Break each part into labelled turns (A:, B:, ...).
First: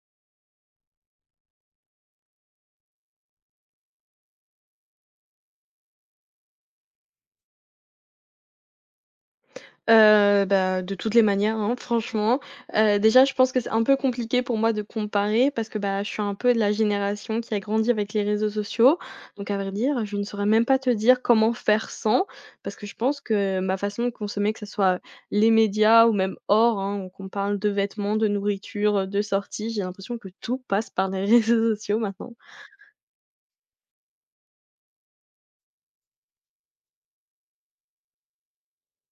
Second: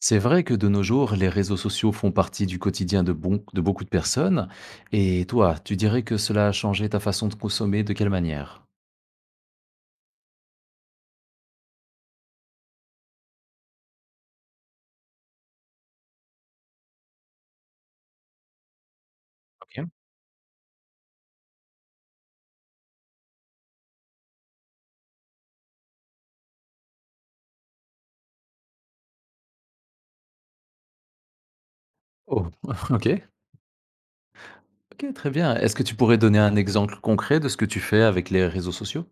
A: C'est vrai que de nos jours, les réseaux sociaux font partie du quotidien de, de beaucoup de personnes. Et toi, tu dirais que cela a changé ta façon de consommer de quelle manière?
B: De toutes les manières, hein, franchement. Déjà, je pense que c'est un peu compliqué pour moi de comparer parce que, bah, je suis un peu de la génération qui a grandi avec les réseaux sociaux. Donc à vrai
A: Ok.
B: dire, je ne saurais même pas te dire comment faire sans, parce que je pense que ma façon de consommer, que ce soit les médias ou même hors, hein, ou qu'on parle de vêtements, de nourriture, de sorties, j'ai l'impression que tout passe par les réseaux sociaux maintenant.
A: Oh, ok. Ok, très bien. Est-ce que tu pourrais donner un exemple concret de ce que tu fais avec les réseaux sociaux?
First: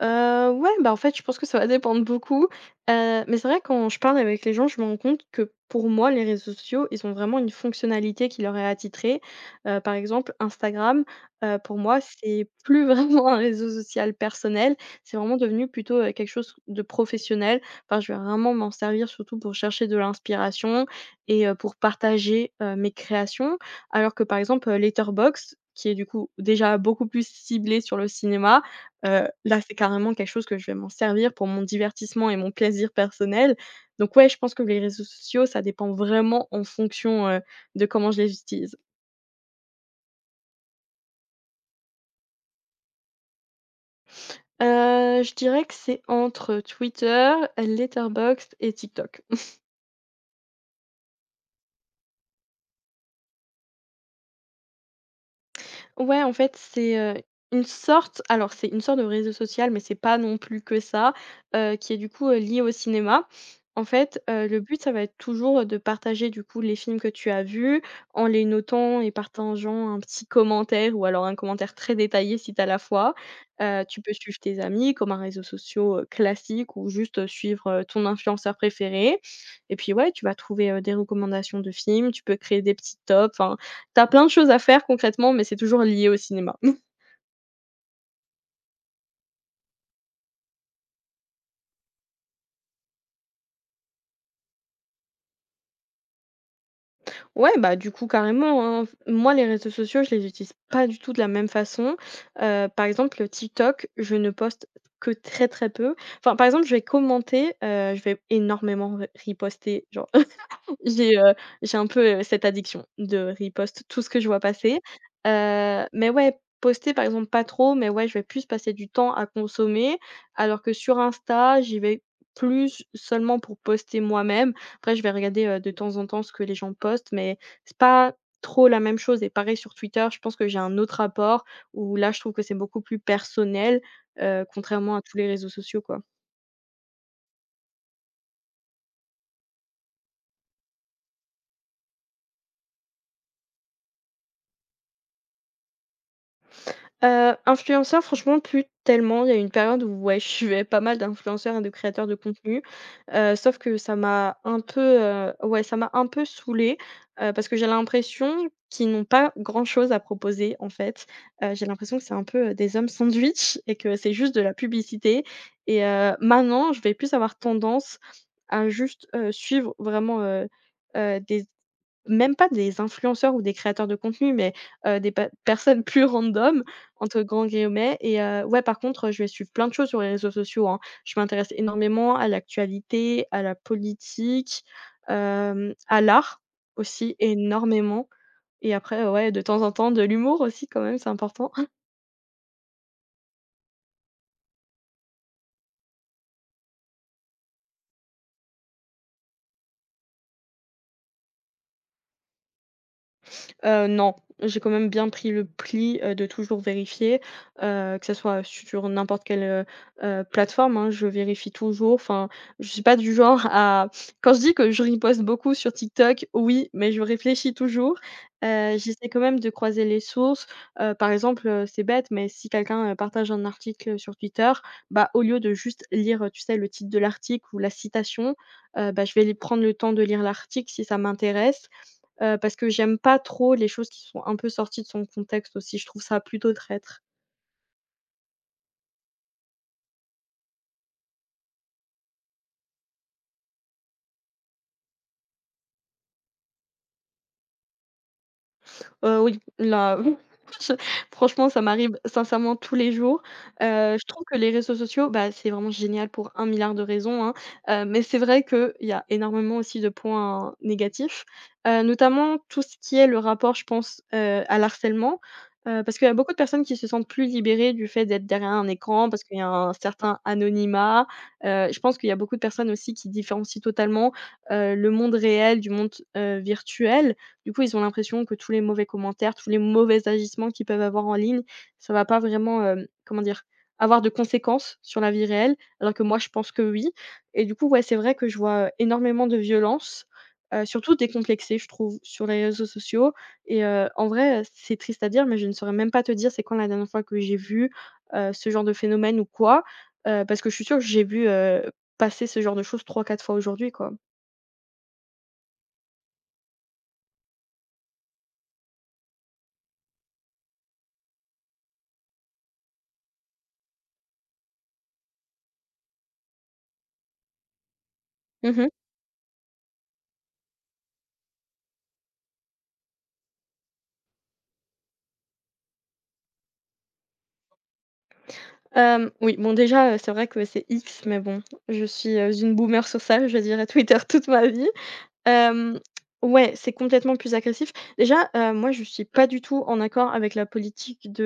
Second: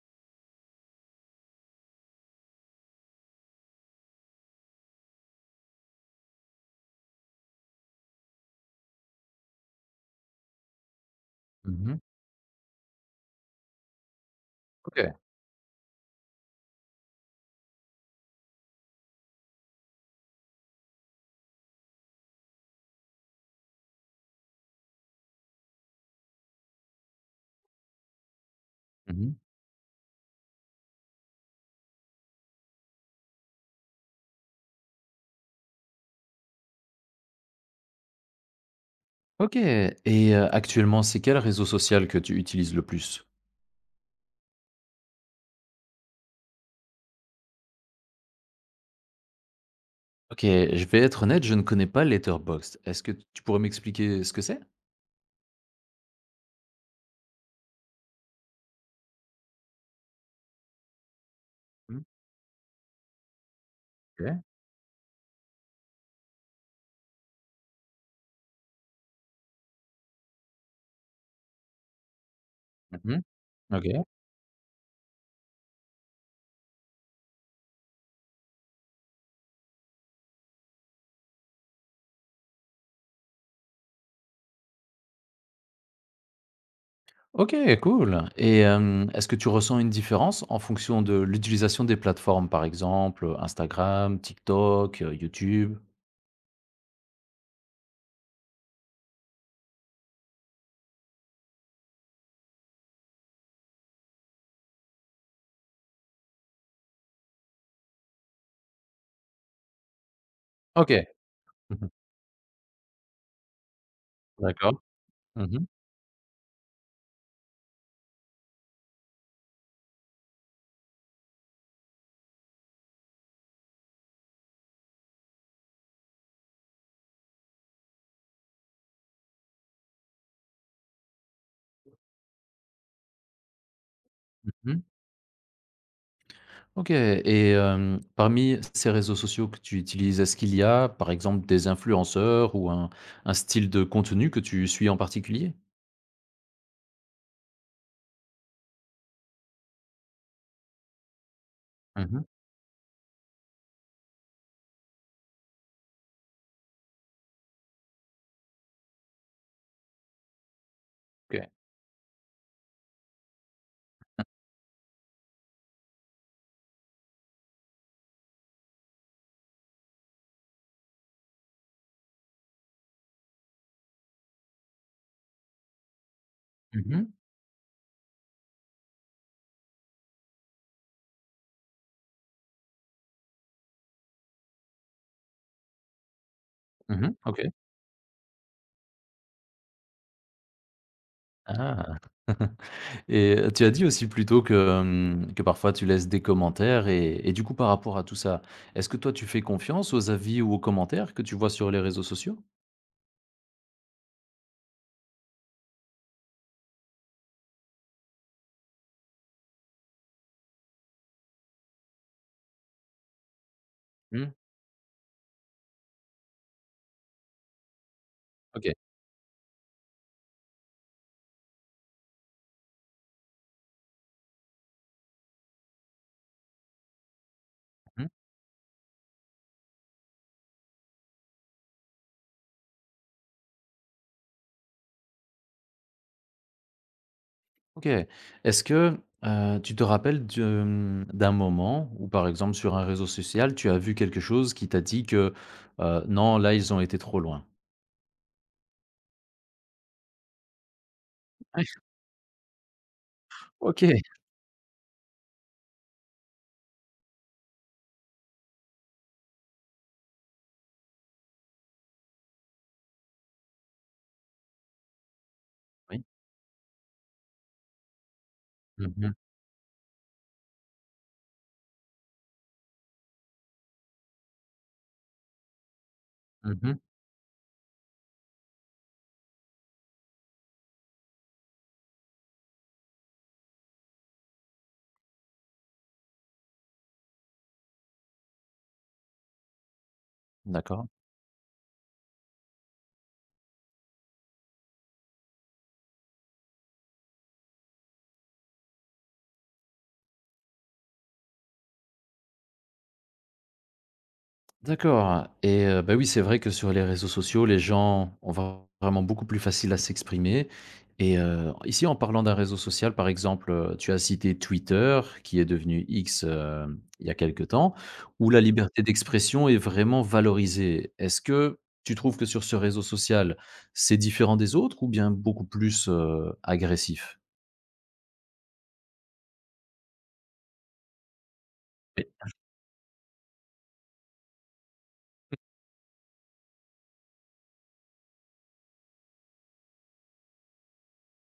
B: Ouais, bah, en fait, je pense que ça va dépendre beaucoup, mais c'est vrai quand je parle avec les gens, je me rends compte que pour moi, les réseaux sociaux, ils ont vraiment une fonctionnalité qui leur est attitrée. Par exemple, Instagram, pour
A: Mhm.
B: moi, c'est plus vraiment un réseau social personnel,
A: Ok.
B: c'est vraiment devenu plutôt, quelque chose de professionnel. Enfin, je vais vraiment m'en servir surtout pour chercher de l'inspiration et pour partager, mes créations. Alors que, par exemple, Letterboxd, qui est du coup déjà beaucoup plus ciblé sur le cinéma.
A: Mhm.
B: Là, c'est carrément quelque chose que je vais m'en servir pour mon divertissement et mon plaisir personnel. Donc ouais, je pense que les réseaux sociaux, ça dépend vraiment en fonction, de comment je les utilise.
A: Ok. Et actuellement, c'est quel réseau social que tu utilises le plus?
B: Je dirais que c'est entre Twitter, Letterboxd et TikTok.
A: Ok, je vais être honnête, je ne connais pas Letterboxd. Est-ce que tu pourrais m'expliquer ce que c'est?
B: Ouais, en fait, c'est, une sorte, alors c'est une sorte de réseau social, mais c'est pas non plus que ça, qui est
A: Mhm.
B: du coup, lié au cinéma. En fait,
A: Ok.
B: le but, ça va être toujours, de partager du coup les films que tu as vus, en les notant et partageant un petit commentaire ou alors un commentaire très détaillé si tu as la foi.
A: Mhm.
B: Tu
A: Ok.
B: peux suivre tes amis comme un réseau social classique ou juste, suivre, ton influenceur préféré et puis ouais, tu vas trouver, des recommandations de films, tu peux créer des petits tops, enfin t'as plein de choses à faire concrètement, mais c'est toujours lié au cinéma.
A: OK, cool, et est-ce que tu ressens une différence en fonction de l'utilisation des plateformes, par exemple, Instagram, TikTok, YouTube?
B: Ouais, bah, du coup, carrément, hein. Moi, les réseaux sociaux, je les utilise pas du tout de la même façon. Par exemple, TikTok, je ne poste que très, très peu. Enfin, par exemple, je vais commenter, je vais énormément re riposter, genre.
A: OK.
B: J'ai, heu, j'ai un
A: Mmh.
B: peu, cette addiction de repost tout ce que je vois
A: D'accord.
B: passer.
A: Mmh mh.
B: Mais ouais, poster par exemple pas trop, mais ouais, je vais plus passer du temps à consommer, alors que sur Insta, j'y vais plus seulement pour poster moi-même. Après je vais regarder, de temps en temps ce que les gens postent, mais c'est pas trop la même chose et pareil sur Twitter, je pense que j'ai un autre rapport où là, je trouve que c'est beaucoup plus personnel,
A: Mmh,
B: contrairement à tous les réseaux sociaux, quoi.
A: OK, et parmi ces réseaux sociaux que tu utilises, est-ce qu'il y a, par exemple, des influenceurs ou un style de contenu que tu suis en particulier?
B: Influenceur, franchement, plus tellement. Il y a eu une période où, ouais, je suivais pas mal d'influenceurs et de créateurs de
A: Mmh,
B: contenu, sauf que ça m'a un peu, ouais, ça m'a un peu saoulée, parce que j'ai l'impression qu'ils n'ont pas grand-chose à proposer, en fait.
A: OK.
B: J'ai l'impression que c'est un peu, des hommes sandwich et que c'est juste de la publicité et maintenant, je vais plus avoir tendance à juste, suivre vraiment, des, même pas des influenceurs ou des créateurs de contenu, mais des pe personnes plus «random»
A: Mmh mh.
B: entre grands guillemets et ouais, par contre, je vais suivre plein de choses sur les réseaux sociaux, hein. Je m'intéresse énormément à l'actualité, à la politique, à l'art
A: Mmh,
B: aussi
A: OK.
B: énormément et après, ouais, de temps en temps, de l'humour aussi quand même, c'est important.
A: Ah! Et tu as dit aussi plus tôt que, que parfois tu laisses des commentaires et du coup par rapport à tout ça, est-ce que toi tu fais confiance aux avis ou aux commentaires que tu vois sur les réseaux sociaux?
B: Non, j'ai quand même bien pris le pli, de toujours vérifier, que ça soit sur n'importe quelle, plateforme, hein, je vérifie toujours. Enfin, je suis pas du genre à,
A: Mmh,
B: quand je dis que je riposte beaucoup sur TikTok, oui, mais je réfléchis toujours.
A: OK.
B: J'essaie quand même de croiser les sources. Par exemple, c'est bête, mais si quelqu'un, partage un article sur Twitter, bah, au lieu de juste lire, tu sais, le titre de l'article ou la
A: Mmh,
B: citation, bah, je vais prendre le temps de lire l'article si ça m'intéresse. Parce que j'aime pas trop les choses qui sont un peu sorties de son contexte aussi, je trouve ça plutôt traître.
A: OK. Est-ce que, tu te rappelles de, d'un moment où par exemple sur un réseau social, tu as vu quelque chose qui t'a dit que: «Non, là ils ont été trop loin»?
B: Oui, là, je, franchement, ça
A: Ouais,
B: m'arrive sincèrement tous les jours.
A: OK.
B: Je trouve que les réseaux sociaux, bah, c'est vraiment génial pour un milliard de raisons, hein, mais c'est vrai qu'il y a énormément aussi de points, hein, négatifs, notamment tout ce qui est le rapport, je pense, à l'harcèlement, parce
A: Oui.
B: qu'il y a beaucoup de personnes qui se sentent plus libérées du fait d'être derrière un
A: Mmh
B: écran,
A: mh.
B: parce qu'il y a un certain anonymat, je pense qu'il y a beaucoup de personnes aussi qui différencient totalement, le monde réel du monde,
A: Mmh,
B: virtuel, du coup, ils ont l'impression que tous les mauvais commentaires, tous les mauvais agissements qu'ils peuvent avoir en ligne, ça va pas vraiment, comment dire? Avoir de conséquences sur la vie réelle, alors que moi je pense que oui et du coup, ouais, c'est vrai que je vois énormément de violence,
A: d'accord.
B: surtout décomplexées, je trouve, sur les réseaux sociaux et en vrai, c'est triste à dire, mais je ne saurais même pas te dire c'est quand la dernière fois que j'ai vu, ce genre de phénomène ou quoi, parce que je suis sûre que j'ai vu, passer ce genre de choses trois, quatre fois aujourd'hui, quoi.
A: D'accord, et bah, oui, c'est vrai que sur les réseaux sociaux, les gens ont vraiment beaucoup plus facile à s'exprimer et ici, en parlant d'un réseau social, par exemple, tu as cité Twitter qui est devenu X, il y a quelque temps, où la
B: Mmh.
A: liberté d'expression est vraiment valorisée. Est-ce que tu trouves que sur ce réseau social, c'est différent des autres ou bien beaucoup plus, agressif?
B: Oui, bon déjà, c'est vrai que c'est X, mais bon, je suis, une boomer sur ça, je dirais Twitter toute ma vie. Hem, ouais, c'est complètement plus agressif. Déjà, moi, je suis pas du tout en accord avec la politique de,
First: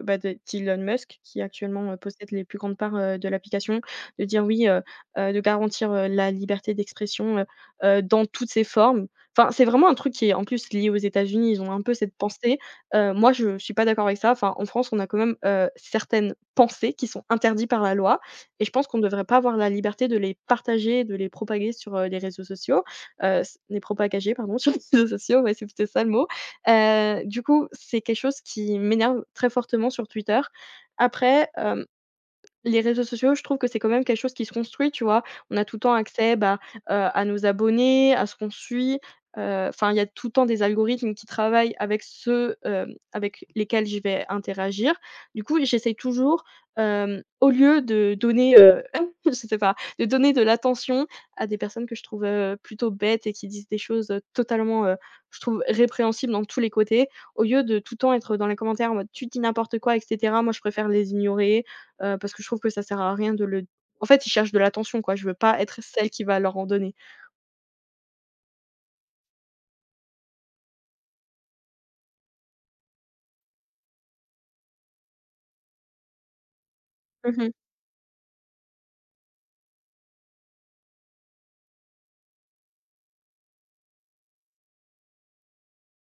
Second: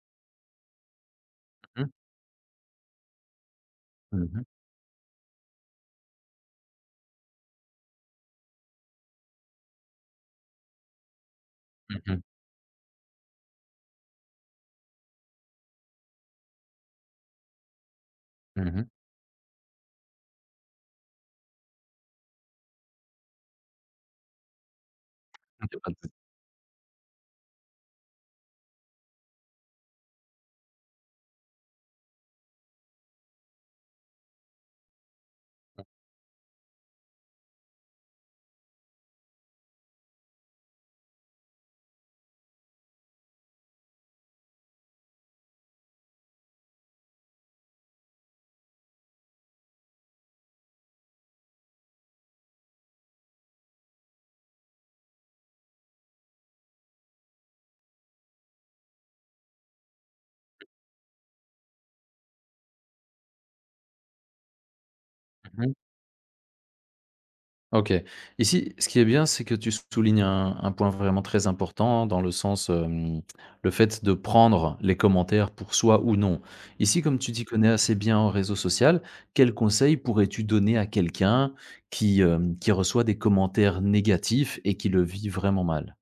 B: bah, de d'Elon Musk qui
A: Mmh mh.
B: actuellement, possède les plus grandes parts, de l'application,
A: Mmh
B: de
A: mh.
B: dire oui, de garantir, la liberté d'expression, dans toutes ses formes. Enfin, c'est vraiment un truc qui est en plus lié aux États-Unis, ils ont un peu
A: Mmh
B: cette
A: mh.
B: pensée. Moi, je suis pas d'accord avec ça. Enfin, en France, on a quand même, certaines pensées qui sont interdites par la loi et je pense qu'on ne devrait pas avoir la liberté de les partager, de les propager sur, les réseaux sociaux. Heu, c n'est propagagé, pardon, sur les réseaux sociaux, ouais, c'est plutôt ça le mot. Du coup, c'est quelque chose qui m'énerve très fortement sur Twitter. Après, hem les réseaux sociaux, je trouve que c'est quand même quelque chose qui se construit, tu vois? On a tout le temps accès, bah, à nos abonnés, à ce qu'on suit, enfin, il y a tout le temps des algorithmes qui travaillent avec ceux, avec lesquels je vais interagir. Du coup, j'essaie toujours, au lieu de donner, je sais pas, de donner de l'attention à des personnes que je trouve, plutôt bêtes et qui disent des choses, totalement, je trouve répréhensibles dans tous les côtés, au lieu de tout le temps être dans les commentaires en mode: «Tu dis n'importe quoi» et cetera, moi je préfère les ignorer. Parce que je trouve que ça sert à rien de le, en fait, ils cherchent de l'attention, quoi. Je veux pas
A: Mmh,
B: être celle qui va leur en donner.
A: OK. Ici, ce qui est bien, c'est que tu soulignes un point vraiment très important dans le sens, le fait de prendre les commentaires pour soi ou non. Ici, comme tu t'y
B: Mmh.
A: connais assez bien en réseau social, quel conseil pourrais-tu donner à quelqu'un qui, qui reçoit des commentaires négatifs et qui le vit vraiment mal?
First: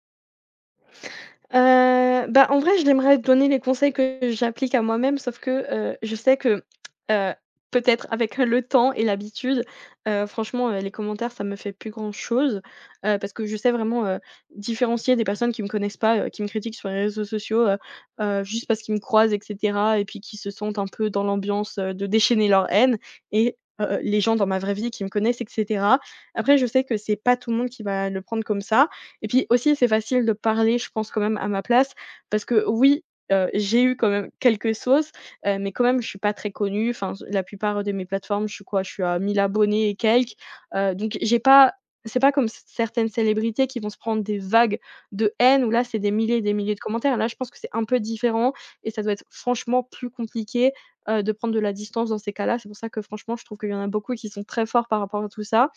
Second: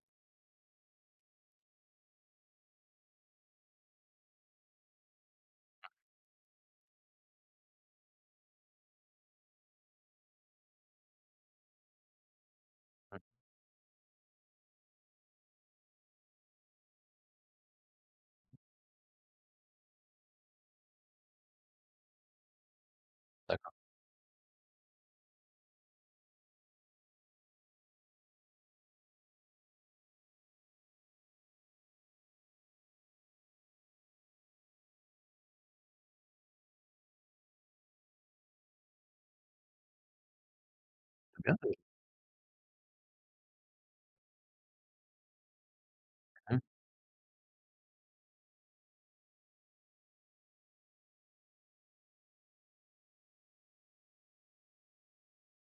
B: Bah, en vrai, je l'aimerais te donner les conseils que j'applique à moi-même, sauf que, je sais que, heu, peut-être avec le temps et l'habitude, franchement, les commentaires, ça me fait plus grand-chose, parce que je sais vraiment, différencier des personnes qui me connaissent pas, qui me critiquent sur les réseaux sociaux, juste parce qu'ils me croisent et cetera et puis qui se sentent un peu dans l'ambiance, de déchaîner leur haine et
A: D'accord,
B: les gens dans ma vraie vie qui me connaissent et cetera. Après, je sais que c'est pas tout le monde qui va le prendre comme ça et puis aussi, c'est facile de parler, je pense, quand même à ma place parce que oui, j'ai eu quand même quelques sauces, mais quand même, je suis pas très connue. Enfin, la plupart de mes plateformes, je suis quoi? Je suis à 1000 abonnés et quelques, donc j'ai
A: c'est bien.
B: pas, c'est pas comme c certaines célébrités qui vont se prendre des vagues de haine où là, c'est des milliers et des
A: Mmh mh.
B: milliers de commentaires. Là, je pense que c'est un peu différent et ça doit être franchement plus compliqué, de prendre de la distance dans ces cas-là. C'est pour ça que franchement, je trouve qu'il y en a beaucoup qui sont très forts par rapport à tout ça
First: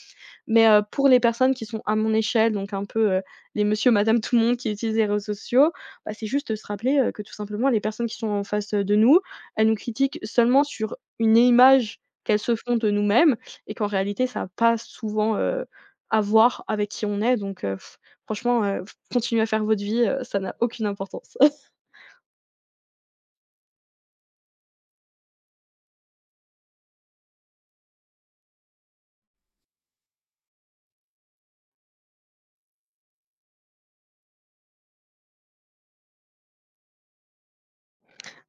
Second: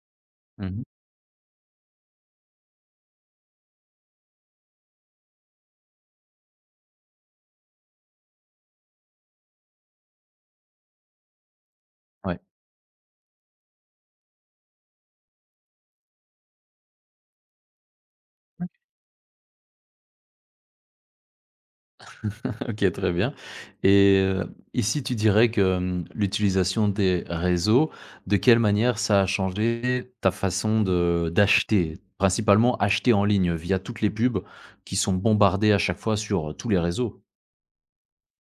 B: mais,
A: Mmh.
B: pour les personnes qui sont à mon échelle, donc un peu, les monsieur, madame, tout le monde qui utilisent les réseaux sociaux, bah, c'est juste, se rappeler, que tout simplement les personnes qui sont en face, de nous, elles nous critiquent seulement sur une image
A: Ouais.
B: qu'elles se font de nous-mêmes et qu'en réalité ça a pas souvent, à voir avec qui on est donc, franchement, continuez à faire votre vie, ça n'a aucune importance.
A: OK, très bien, et ici tu dirais que, l'utilisation des réseaux, de quelle manière ça a changé ta façon de d'acheter? Principalement acheter en ligne via toutes les pubs qui sont bombardées à chaque fois sur tous les réseaux?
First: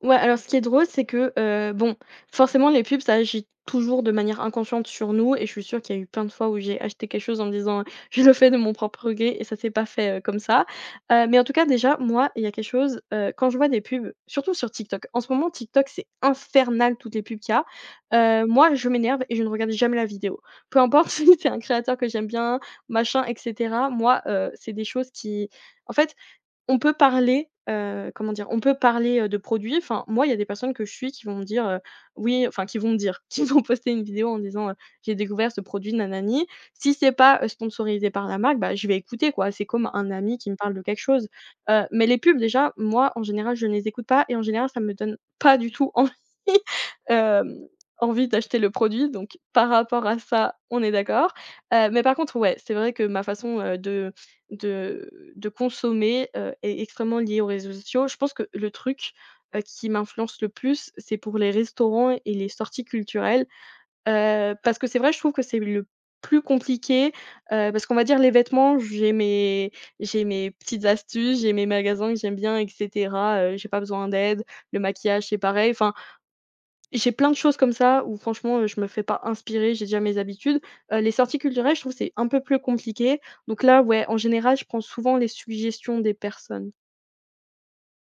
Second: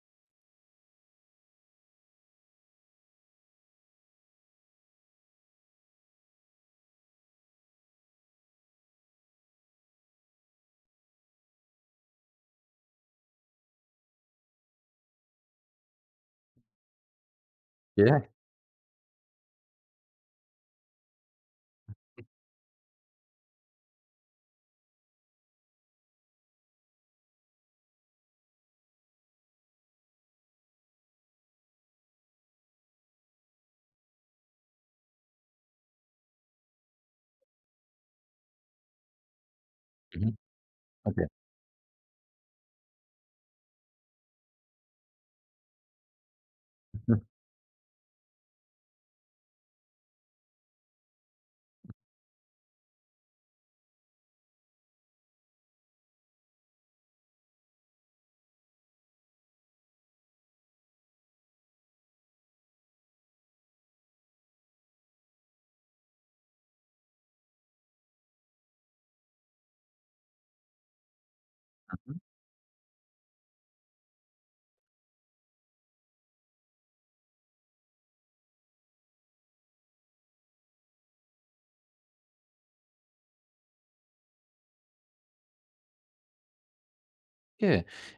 B: Ouais, alors ce qui est drôle, c'est que, bon, forcément les pubs, ça agit toujours de manière inconsciente sur nous et je suis sûre qu'il y a eu plein de fois où j'ai acheté quelque chose en me disant, «Je le fais de mon propre gré» et ça s'est pas fait, comme ça. Mais en tout cas déjà, moi, il y a quelque chose, quand je vois des pubs, surtout sur TikTok. En ce moment, TikTok, c'est infernal toutes les pubs qu'il y a.
A: Ouais.
B: Moi, je m'énerve et je ne regarde jamais la vidéo. Peu importe si c'est un créateur que j'aime bien, machin et cetera. Moi, c'est des choses qui en fait, on peut parler, comment dire? On peut parler, de produits. Enfin, moi, il y a des personnes que je suis qui vont me dire, oui enfin, qui vont me dire, qui vont poster une vidéo en disant, «J'ai découvert ce produit nanani. Si c'est pas, sponsorisé par la marque, bah, je vais écouter, quoi. C'est comme un
A: Mmh,
B: ami qui me parle de quelque
A: OK.
B: chose. Mais les pubs, déjà, moi, en général, je ne les écoute pas et en général, ça me donne pas du tout envie, hem, envie d'acheter le produit. Donc par rapport à ça, on est d'accord. Mais par contre, ouais, c'est vrai que ma façon, de de consommer, est extrêmement lié aux réseaux sociaux. Je pense que le truc, qui m'influence le plus, c'est pour les restaurants et les sorties culturelles, parce que c'est vrai, je trouve que c'est le plus compliqué, parce qu'on va dire les vêtements, j'ai mes petites astuces, j'ai mes magasins que j'aime bien et cetera, j'ai pas besoin d'aide. Le maquillage, c'est pareil. Enfin, j'ai plein de choses comme ça où franchement, je me fais pas inspirer, j'ai déjà mes habitudes. Les sorties culturelles, je trouve c'est un peu plus compliqué. Donc là, ouais, en général, je prends souvent les suggestions des personnes.
A: OK,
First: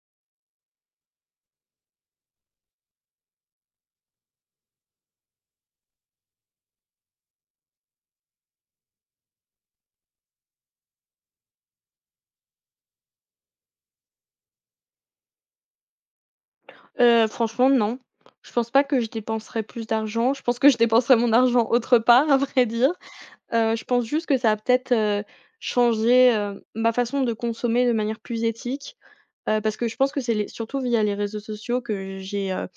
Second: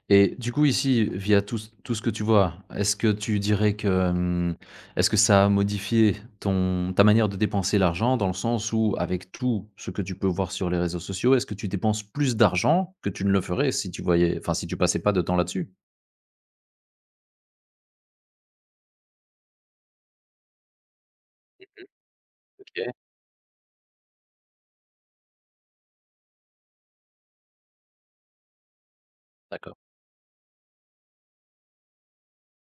A: et du coup ici, via tout ce que tu vois, est-ce que tu dirais que, est-ce que ça a modifié ton ta manière de dépenser l'argent? Dans le sens où, avec tout ce que tu peux voir sur les réseaux sociaux, est-ce que tu dépenses plus d'argent que tu ne le ferais si tu voyais, enfin si tu passais pas de temps là-dessus?
B: Franchement, non. Je pense pas que je dépenserais plus d'argent. Je pense que je dépenserais mon argent autre part, à vrai dire.
A: OK,
B: Je pense juste que ça a peut-être, changé, ma façon de consommer de manière plus éthique.
A: d'accord.
B: Parce que je pense que c'est les surtout via les réseaux sociaux que j'ai,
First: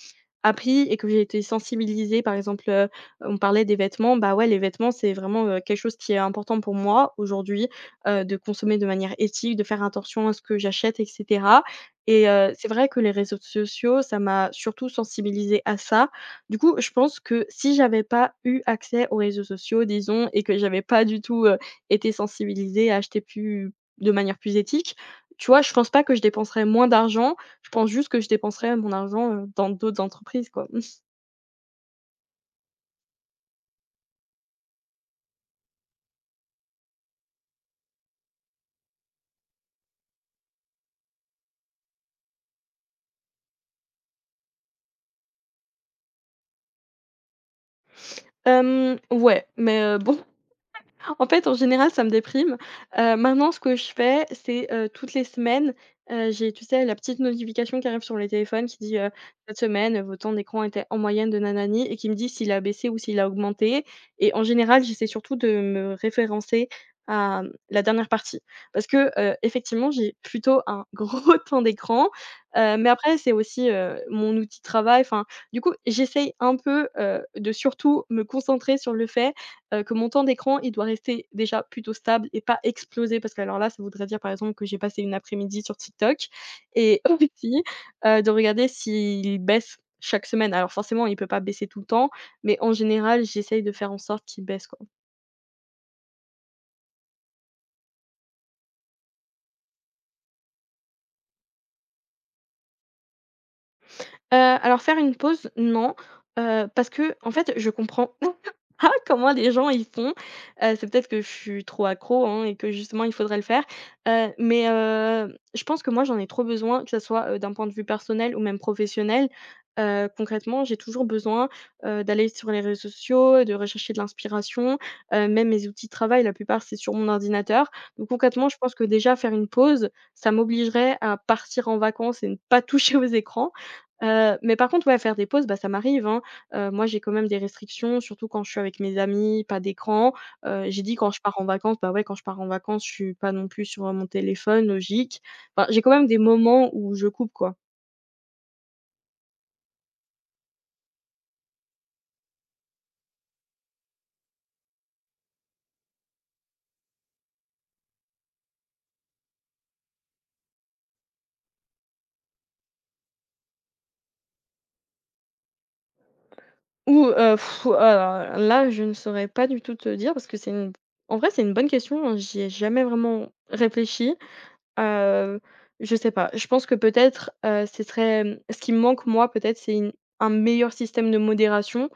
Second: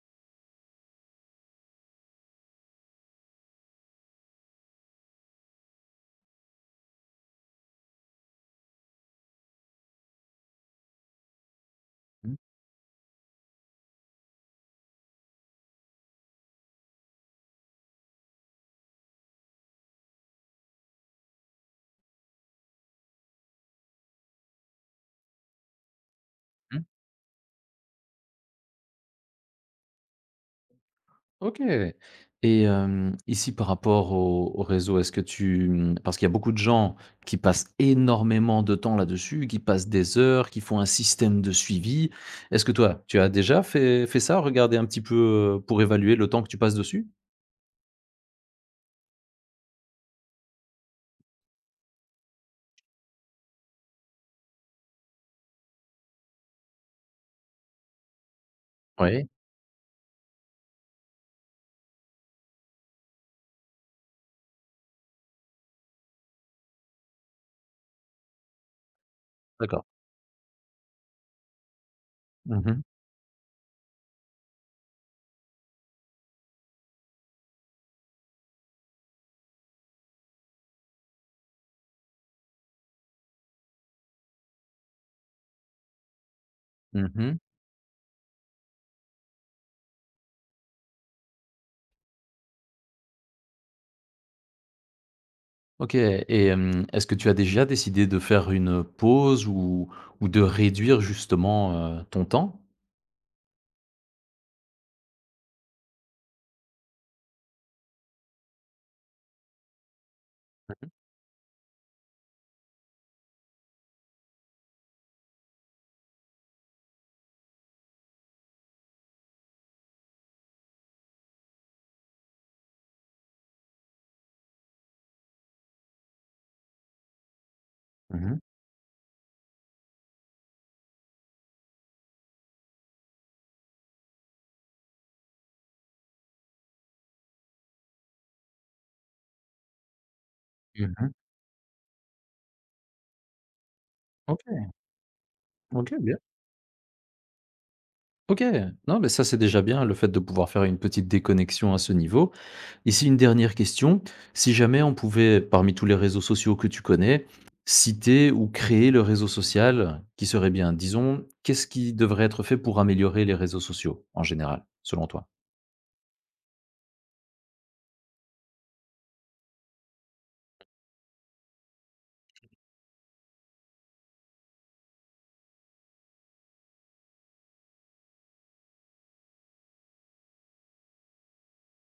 B: appris et que j'ai été sensibilisée. Par exemple, on parlait des vêtements, bah, ouais, les vêtements, c'est vraiment, quelque chose qui est important pour moi aujourd'hui, de consommer de manière éthique, de faire attention à ce que j'achète et cetera et
A: Mmh.
B: c'est vrai que les réseaux sociaux, ça m'a surtout sensibilisée à ça. Du coup, je pense que si j'avais pas eu accès aux réseaux sociaux, disons et que j'avais pas du tout, été sensibilisée à acheter plus de manière plus éthique, tu vois, je pense pas que je dépenserais
A: Mmh.
B: moins d'argent je pense juste que je dépenserais mon argent, dans d'autres entreprises, quoi.
A: OK, ouais. Et ici par rapport au réseau, est-ce que tu, parce qu'il y a beaucoup de gens qui passent énormément de temps là-dessus, qui passent des heures, qui font un système de suivi. Est-ce que toi, tu as déjà fait ça? Regarder un petit peu, pour évaluer le temps que tu passes dessus?
B: Ouais, mais bon en fait, en général, ça me déprime. Maintenant, ce que je fais, c'est, toutes les semaines, j'ai, tu sais, la petite notification qui arrive sur le téléphone qui dit,
A: Oui,
B: «Cette semaine, votre temps d'écran était en moyenne de nanani» et qui me dit s'il a baissé ou s'il a augmenté et en général, j'essaie surtout de me référencer à, mmh, la dernière partie. Parce que,
A: d'accord.
B: effectivement, j'ai plutôt un gros temps d'écran,
A: Mmh mh.
B: mais après c'est aussi, mon outil de travail, enfin, du coup, j'essaye un peu, de surtout me concentrer sur le fait que mon temps d'écran, il doit rester déjà plutôt stable et pas exploser parce que alors là, ça voudrait dire, par exemple, que j'ai passé une après-midi sur TikTok et
A: Mmh,
B: aussi, de regarder s'il baisse chaque semaine. Alors forcément, il peut pas baisser tout le temps, mais en général, j'essaye de faire en sorte qu'il baisse, quoi.
A: OK, et est-ce que tu as déjà décidé de faire une pause ou de réduire justement, ton temps?
B: Alors faire une pause, non, parce que, en fait, je comprends pas comment les gens ils font.
A: Mmh mh.
B: C'est peut-être que je suis trop accro, hein, et que justement il faudrait le faire. Mais, je pense que moi j'en ai trop besoin, que ça soit, d'un point de vue personnel ou même professionnel. Concrètement, j'ai toujours besoin, d'aller sur les réseaux sociaux, de rechercher de l'inspiration. Même mes outils de travail, la plupart, c'est sur mon ordinateur. Donc
A: Mmh.
B: concrètement, je pense que déjà faire une pause, ça m'obligerait à partir en vacances et ne pas toucher aux écrans. Mais par contre, ouais, faire des pauses, bah, ça m'arrive, hein. Moi, j'ai quand même des restrictions, surtout quand je suis avec mes amis, pas d'écran. J'ai dit
A: Mmh.
B: quand je pars en vacances, bah, ouais, quand je pars en vacances, je suis pas non plus sur, mon
A: OK,
B: téléphone, logique. Enfin, j'ai quand
A: OK,
B: même des
A: bien.
B: moments où je coupe, quoi.
A: OK. Non, mais ça, c'est déjà bien, le fait de pouvoir faire une petite déconnexion à ce niveau. Ici, une dernière question. Si jamais on pouvait, parmi tous les réseaux sociaux que tu connais, citer ou créer le réseau social qui serait bien, disons, qu'est-ce qui devrait être fait pour améliorer les réseaux sociaux en général, selon toi?
B: Ou, alors là, je ne saurais pas du tout te dire parce que c'est une en vrai, c'est une bonne question, hein. J'y ai jamais vraiment réfléchi. Heu, je sais pas, je pense que peut-être, ce serait, ce qui me manque moi, peut-être, c'est une un meilleur système de modération.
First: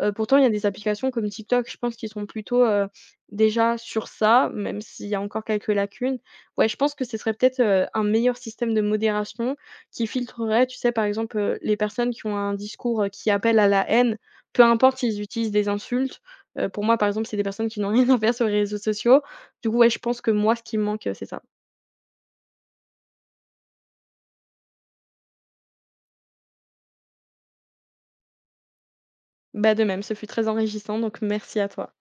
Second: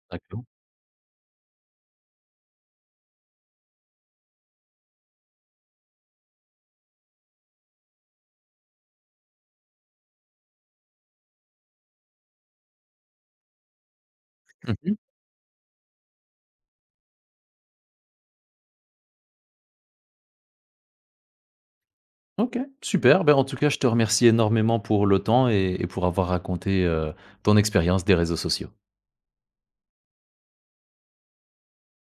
B: Pourtant, il
A: D'accord.
B: y a des applications comme TikTok, je pense qu'ils sont plutôt, déjà sur ça, même s'il y a encore quelques lacunes. Ouais, je pense que ce serait peut-être, un meilleur système de modération qui filtrerait, tu sais, par exemple, les personnes qui ont un discours, qui appelle à la haine, peu
A: Mmh,
B: importe s'ils utilisent des insultes. Pour moi, par exemple, c'est des personnes qui n'ont rien à faire sur les réseaux sociaux. Du coup, ouais, je pense que moi, ce qui me manque, c'est ça.
A: OK, super. Ben, en tout cas, je te remercie énormément pour le temps et pour avoir raconté, ton expérience des réseaux sociaux.
B: Bah, de même, ce fut très enrichissant, donc merci à toi.